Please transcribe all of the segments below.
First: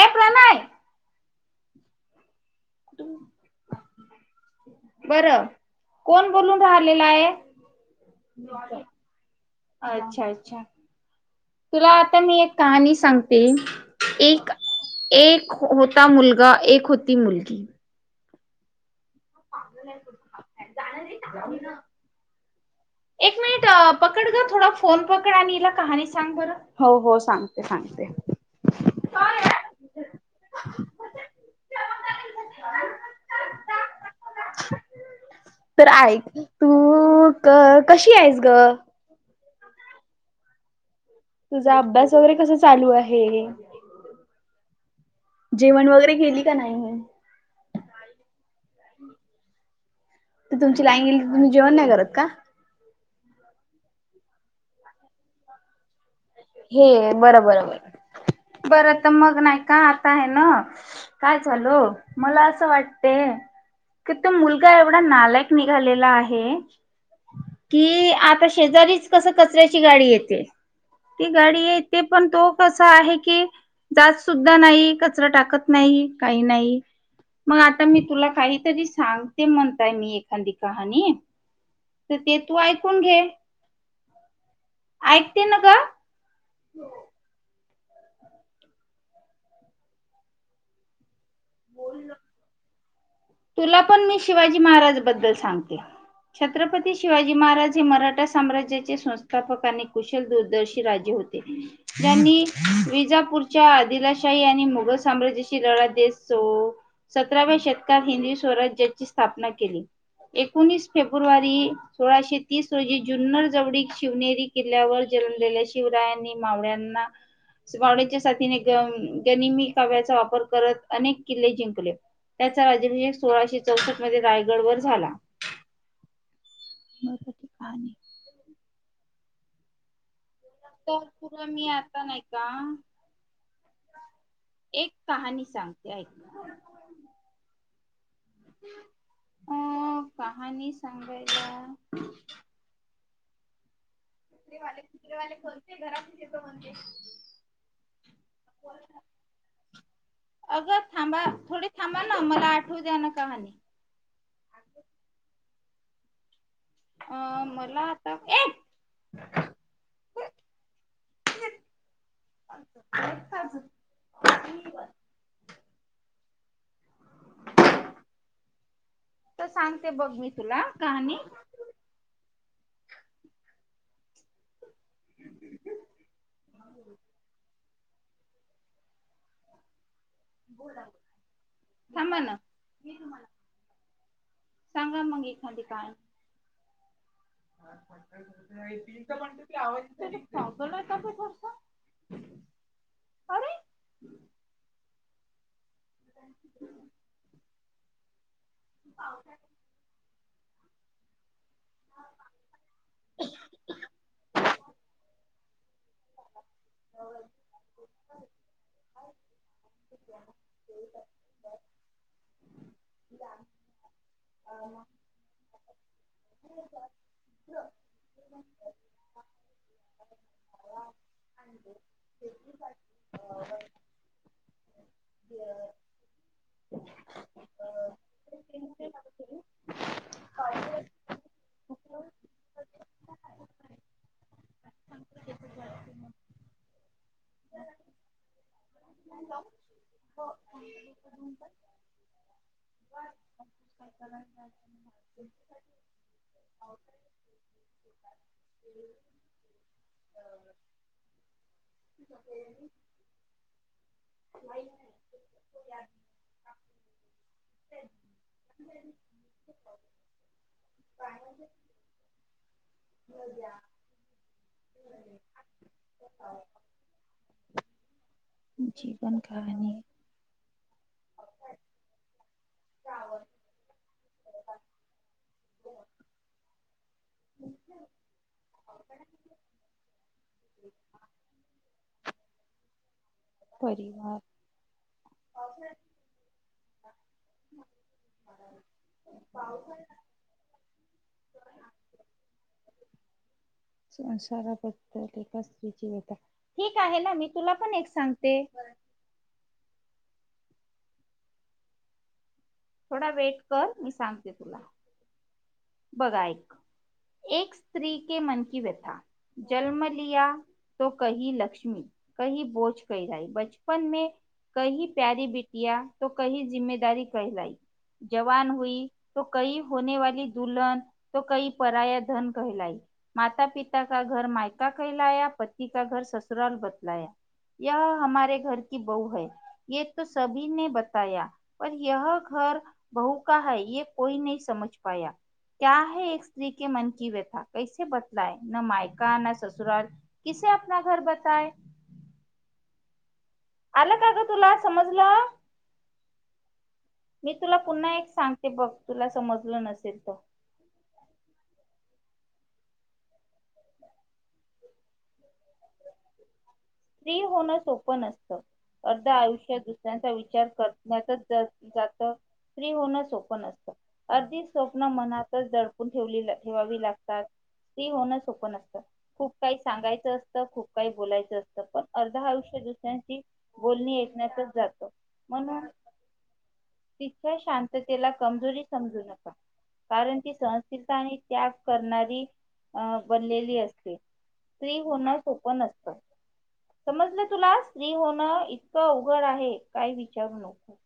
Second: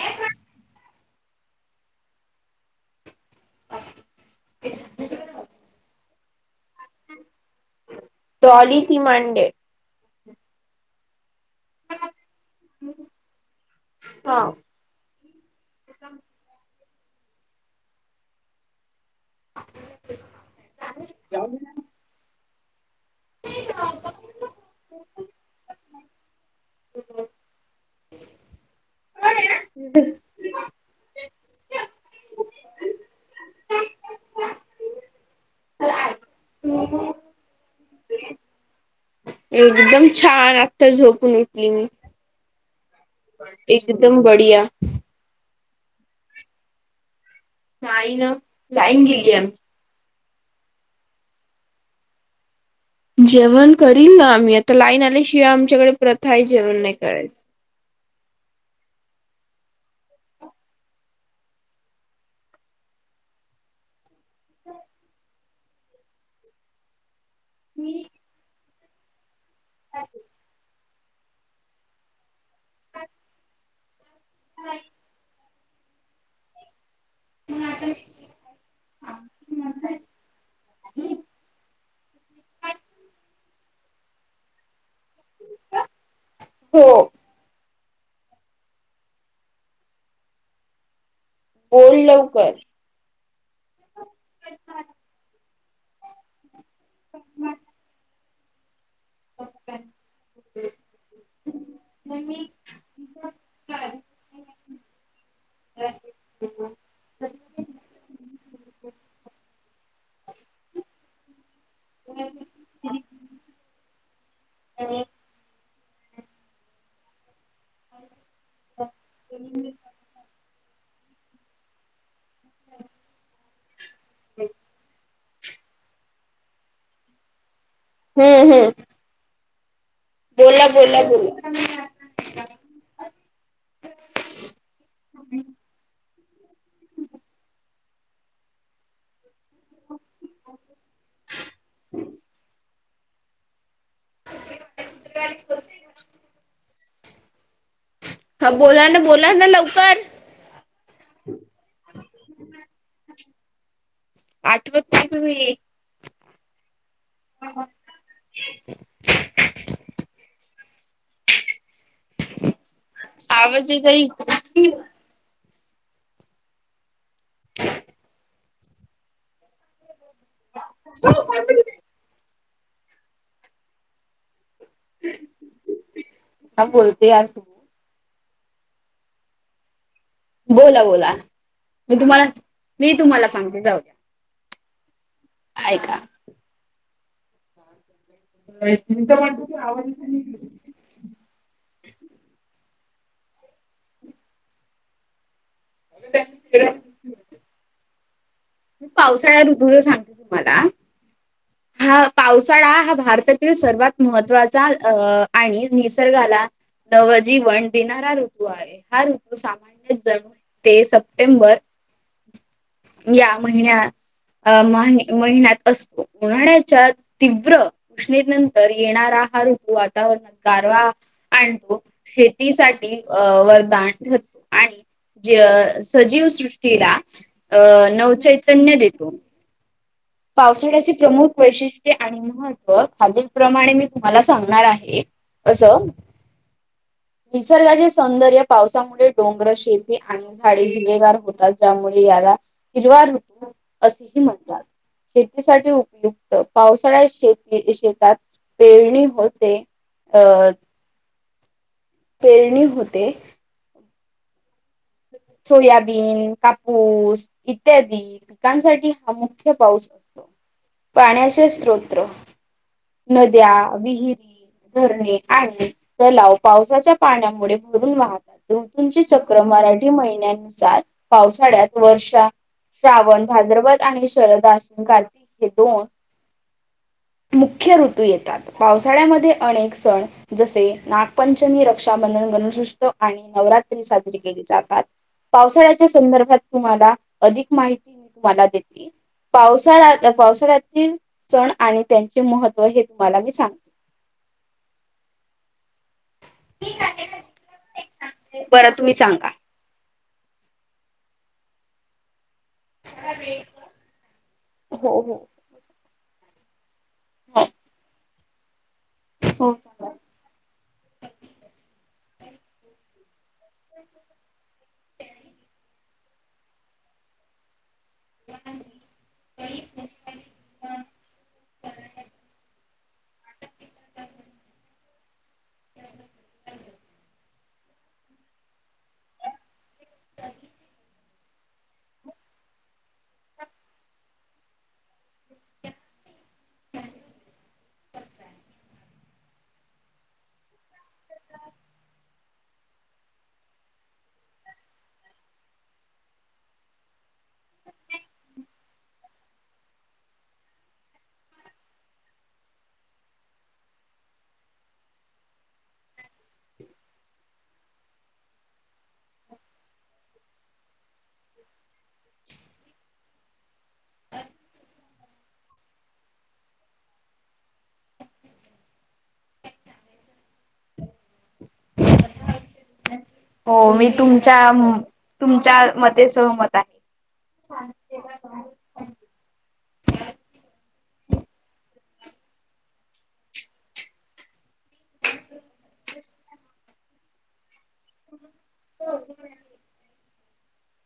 ऐ प्रणय बरं.. कोण बोलून राहिलेला आहे. डॉली ती मांडे अच्छा.. अच्छा तुला आता मी एक कहाणी सांगते हा एक... एक होता मुलगा, एक होती मुलगी. [unintelligible] एक मिनिट अं. पकड ग थोडा फोन पकड आणि हिला कहाणी सांग बरं. हो, हो सांगते सांगते. [unintelligible] तर ऐक तू क... कशी आहे ग? एकदम छान आत्ता झोपून उठली मी. दौरे कस चालू आहे? एकदम बढिया जेवण वगैरे केेली का नाही? नाही न लाईन गिलिय. तर तुमची लाईन गेली तुम्ही जेवण नाही करत. [inaudible] जेवण करीन न आम्ही, आता लाईन आल्याशिवाय आमच्याकडे प्र... हे बरं, बर, बर, बरं परत मग नाही का आता आहे [inaudible] नो. काय झालो मला असं वाटतंय. कि तो मुलगा एवढा नालायक निघालेला आहे. कि आता शेजारीच कस कचऱ्याची गाडी येते. ती गाडी येते पण तो कसा आहे की. जात सुद्धा नाही कचरा टाकत... नाही, काही नाही. मग आता मी तुला काहीतरी सांगते. म्हणताय मी एखादी कहाणी. तर ते तू ऐकून घे. ऐकते ना ग? हो. [inaudible] ओल लवकर तुला पण मी शिवाजी महाराज बद्दल सांगते. छत्रपती शिवाजी महाराज हे मराठा साम्राज्याचे संस्थापक आणि कुशल दूरदर्शी राज्य हो, त्यांनी विजापूरच्या आदिलाशाही यांनी मुघल साम्राज्याशी लढा देत सो. हम्म सतराव्या शतकात हिंदवी स्वराज्याची स्थापना केली. एकोणीस फेब्रुवारी सोळाशे तीस रोजी जुन्नर जवळी शिवनेरी किल्ल्यावर जनमलेल्या शिवरायांनी मावळ्यांना वाडच्या साथीने गनिमी काव्याचा वापर करत. अनेक किल्ले जिंकले. [inaudible] चा राज्याभिषेक सोळाशे चौसष्ट मध्ये रायगड वर झाला. [inaudible] मती [inaudible] काणी हम्म. हम्म. तर बोला पूर् मी आता नाही. का एक कहाणी सांगते ऐक. अ कहाणी सांगायला. खत खुतरे वाले खोलते घरात जेतो बनते. ह बोला ना बोला ना लवकर. अगं थांबा थोडी थांबा ना मला आठव द्या ना कानी. आठवतची प. अ मला आता. आवाज येत आहे ज. तर सांगते बघ मी तुला कहाणी. ह बोलते यार तु. बोला बोला मी थांबा तुम्हाला ना. मी तुम्हाला सांगित जाऊद्या. सांगा मगी खांली काय. णीच म्हणत त आवच. बोला तप ोडस अरे. ऐका मी पावसाळ्या ऋतूचा सांगतेो तुम्हाला. हा पावसाळा हा भारतातील सर्वात महत्वाचा. अ आणि निसर्गाला. नवजीवन देणारा ऋतू आहे हा ऋतू सामान्य जण. ते सप्टेंबर. या महिन्याहि महिन्यात असतो. उन्हाळ्याच्या तीव्र उष्णेनंतर येणारा हा ऋतू वातावरणात गारवा. आण तो शेतीसाठी अ वरदान ठरतो आणि. ज सजीव सृष्टीला अ नवचैतन्य देतो. पावसाळ्याचे प्रमुख वैशिष्ट्ये आणि महत्त्व खालील प्र्रमाणे मी तुम्हाला सांगणार आहे. असं. निसर्गाचे सौंदर्य पावसामुळे डोंगर शेती आणि. झाडे भुहेगार होतात ज्यामुळे याला हिरवार होतो. काय क. शेतीसाठी उपयुक्त पावसाळ्यात शेती शेतात पेरणी होते. अ. पेरणी होते. वई. सोयाबीन कापूस इत्यादी. पिकांसाठी हा मुख्य पाऊस असतो पाण्याचे स्रोत. नद्या विहिरी. धरणे आणि तलाव पावसाच्या पाण्यामुळे भरून वाहत. ऋतूंचे जीवन चक्र कहाणी मराठी महिन्यानुसार पावसाळ्यात वर्षा. श्रावण भाद्रपद आणि अश्विन कार्तिक हे दोन. मुख्य ऋतू येतात पावसाळ्यामध्ये अनेक सण जसे नागपंचमी रक्त. रक्षाबंधन गणेशोत्सव आणि नवरात्री साजरी परिवार केली जाते. पावसाळ्याच्या संदर्भात तुम्हाला अधिक माहिती मी तुम्हाला देते पावसाळा्या. पावसाळ्याततील सण आणि त्यांचे महत्व हे तुम्हाला मी सांग. संसाराबद्धत एका होता ठीक आहे ना मी तुला पण एक सांगते. बरं तुम्ही सांगा. थोडा वेट कर मी सांगते तुला. हो हो. बगायक एक स्त्री के मन की व्यथा जन्म लिया. तो कही लक्ष्मी काही बोज क राई ब. बचपन मे काही प्याारी बिटया त कही जिमेदारी कहलाई. जवान होई तो कही होने वाली दुल्हन. परराया धन कहलाई माता पिता का घर मायका कहलाया पती. का घर ससुराल बतलाया यह हमारे घर की बहू है. ये तो सभीने ब. पर यह घर बहू का है यह कोई नही समज पाया. क्या है एक स्त्री के मन की व्यथा कैसे बतलाय ना मायका ना ससुरल. किसे आपना घर बताय? आलं का ग तुला समजलं? मी तुला पुन्हा एक सांगते बघ तुला समजलं नसेल तर.. स्त्री होणं सोपं नसतं अर्ध आयुष्य दुसऱ्यांचा विचार कर. जात फ्री होणं सोप नअसतं अगधी स्वप्न. मनातच दडपून ठेव ठेवावी लागतात. स्त्री होणं सोपं नसतं खूप काही सांगायचं असतं खूप काही बोलायचं असतं. पण अर्ध आयुष्य दुसऱ्यांची बोलणी ऐकण्यासच जात म्हणून. तिच्या शांततेला कमजोरी समजू नका. कारण ती सहनशीलता आणि त्याग करणारी अ बनलेली असते. स्त्री होणं सोपं नसतं. समजलं तुला स्त्री होणं इतकं अवघड आहे काही विचारू नको.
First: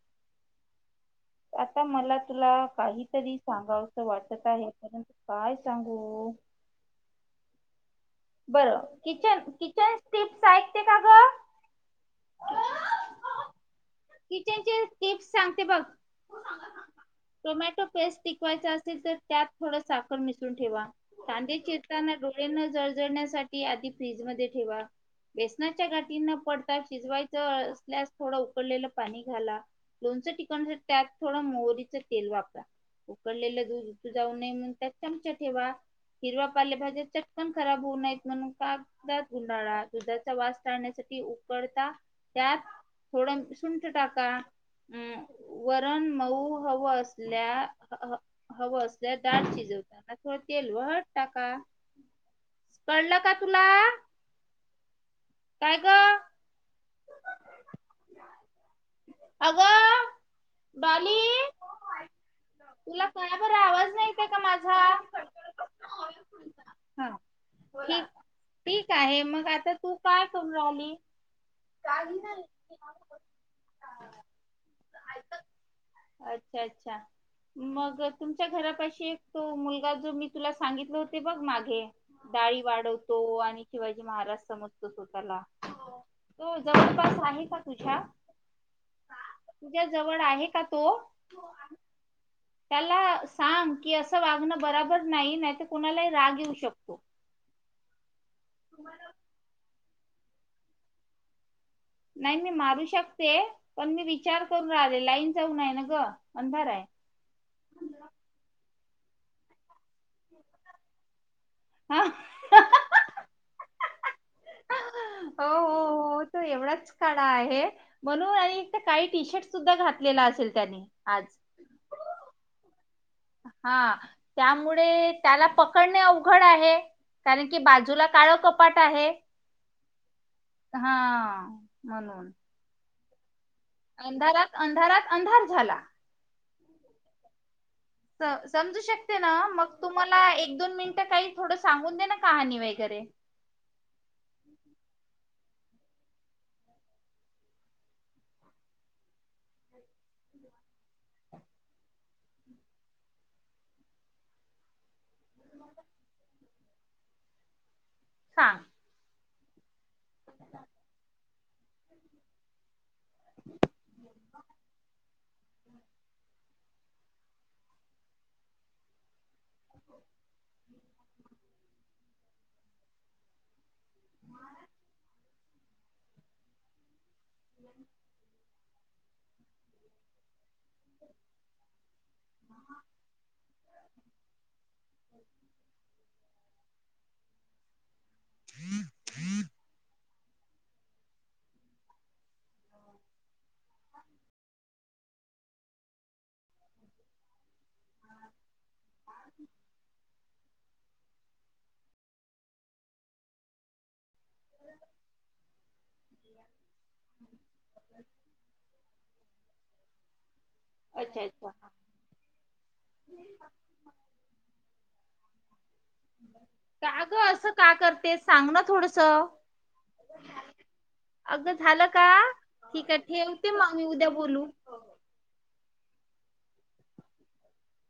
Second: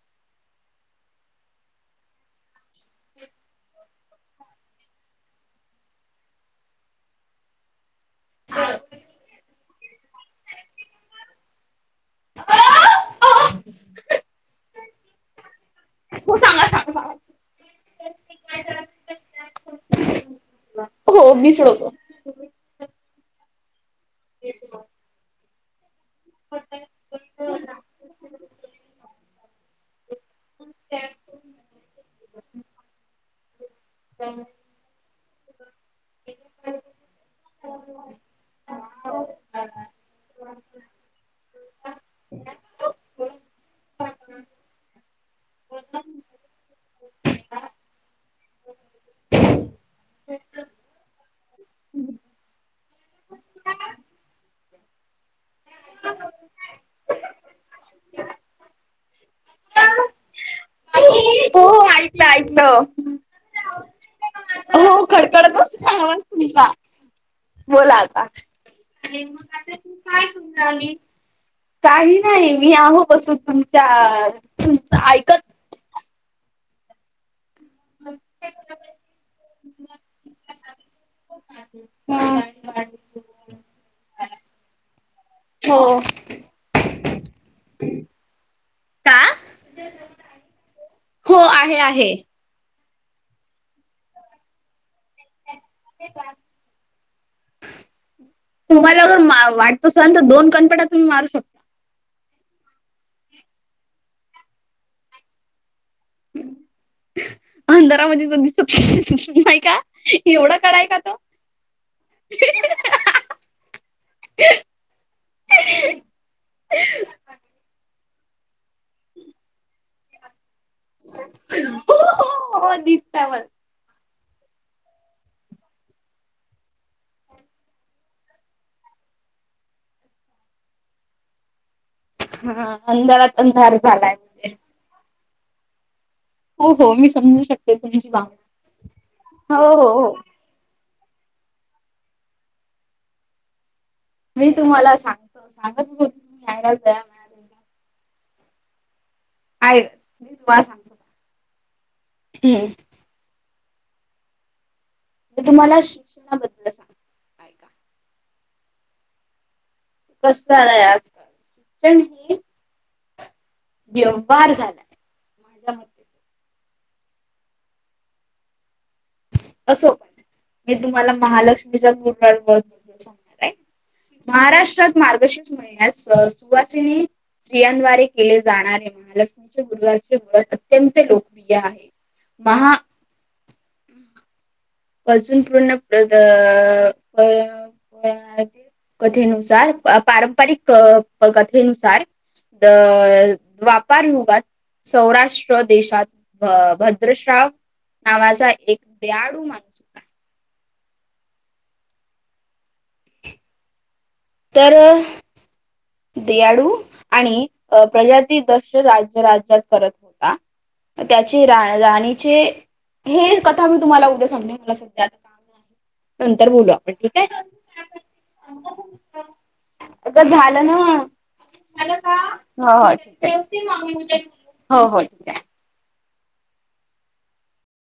आता मला तुला काहीतरी सांगाव असं वाटत आहे परंतु काय सांगू. बरं किचन किचन टिप्स ऐकते का ग? क किचन चे टिप्स सांगते बघ. हो सांगा सांगा टोमॅटो पेस्ट टिकवायचा असेल तर त्यात थोड साखर मिसळून ठेवा. कांदे चिरताना डोळ्यांना जळजळण्यासाठी आधी फ्रीज मध्ये ठेवा. बेसनाच्या गाठीना पडता शिजवायचं असल्यास थोडं उकडलेलं पाणी घाला. लोणचं टिकवण्यासाठी त्यात थोडं मोहरीचं तेल वापरा. उकडलेलं दूध उत जाऊ नये म्हणून त्यात चमचा ठेवा हिरवा पाले भाज्या च. खराब होऊ नाहीयत म्हणून कागदात गुंडाळा दुधाचा वास टाळण्यासाठी उकडता. त्यात थोडं सुंठ टाका. अं वरण मऊ हवं असल्या. हवं असल्या दाळ शिजवताना थोडं तेल वळट टाका. कळलं का तुला? काय ग.. अग डॉली. हो ऐकलं ऐकलं. त्या बर आवाज नाहीत आहे का माझा हो खडकडतच आवाज तुमचा. हा. बोला आता ठीक आहे मग आता तू काय करून राहिली. काही नाही मी आहो बसून तुमच्या तुच ऐकत अच्छा अच्छा मग तुमच्या घरापाशी एक तो मुलगा जो मी तुला सांगितलं होते बघ मागे डाळी वाढवतो आणि शिवाजी महाराज समोर तो स्वतःला तो जवळपास आहे का तुझ्या का? तुझ्या जवळ आहे का तो? हो आहे आहे. त्याला सांग की असं वागणं बराबर नाही नाही तर कुणालाही राग येऊ शकतो. तुम्हाला जर मार वाटत असल तर दोन कानफटात तुम्ही मारू शक. नाही नाही मारू शकते पण मी विचार करून राहिले लाईन जाऊन आहे ना ग अंधार आहे. अंधारामध्ये दिसत नाही का एवढं काळाय का तो? [unintelligible] हो हो हो तो एवढाच काळा आहे म्हणून आणि काळी टी शर्ट सुद्धा घातलेला असेल त्याने आज हो हो [inaudible] हा त्यामुळे त्याला पकडणे अवघड आहे. कारण की बाजूला काळं कपाट आहे. हा म्हणून हा हा हा अंधारात अंधार अंधारात अंधारात अंधार झाला. हो हो मी समजू शक. स समजू शकते ना, मग तुम्हाला एक दोन मिनटं काही थोडं सांगून दे ना कहाणी वगैरे मी तुम्हाला सांगतो सांगतच होते सांगाल का आहे बास हम्म. मी तुम्हाला शिक्षणाबद्दल सांग हा कस झालंय आजकाल शिक्षण हे [unintelligible] व्यवहार झाला. [unintelligible] असो पण मी तुम्हाला महालक्ष्मीचा [unintelligible] सांगणार आहे. महाराष्ट्रात मार्गशीर्ष महिन्यास स सुवासिनी स्त्रियांद्वारे केले जाणारे महालक्ष्मीचे गुरुवारचे व्रत अत्यंत लोकप्रिय आहे महा [inaudible] अजून पूर्ण [unintelligible] [unintelligible] कथेनुसार पारंपरिक कथेनुसार द.. द्वापारयुगात सौराष्ट्र देशात भ भद्रश्राव नावाचा एक दयाळु माणूस तर देयाळु आणि प्रजाती दक्ष राज्य राज्यात करत होता. अच्छा त्याची अच्छा रा राणीचे ही कथा मी तुम्हाला उद्या सांगते, मला सध्या आता नंतर बोलू आपण का ग ठीक आहे असं का करते सांग ना थोडस [inaudible] अग झाल न अगं झालं झाल का? हो हो ठीक आहे, ठेवती मग मी उद्या हो हो द्या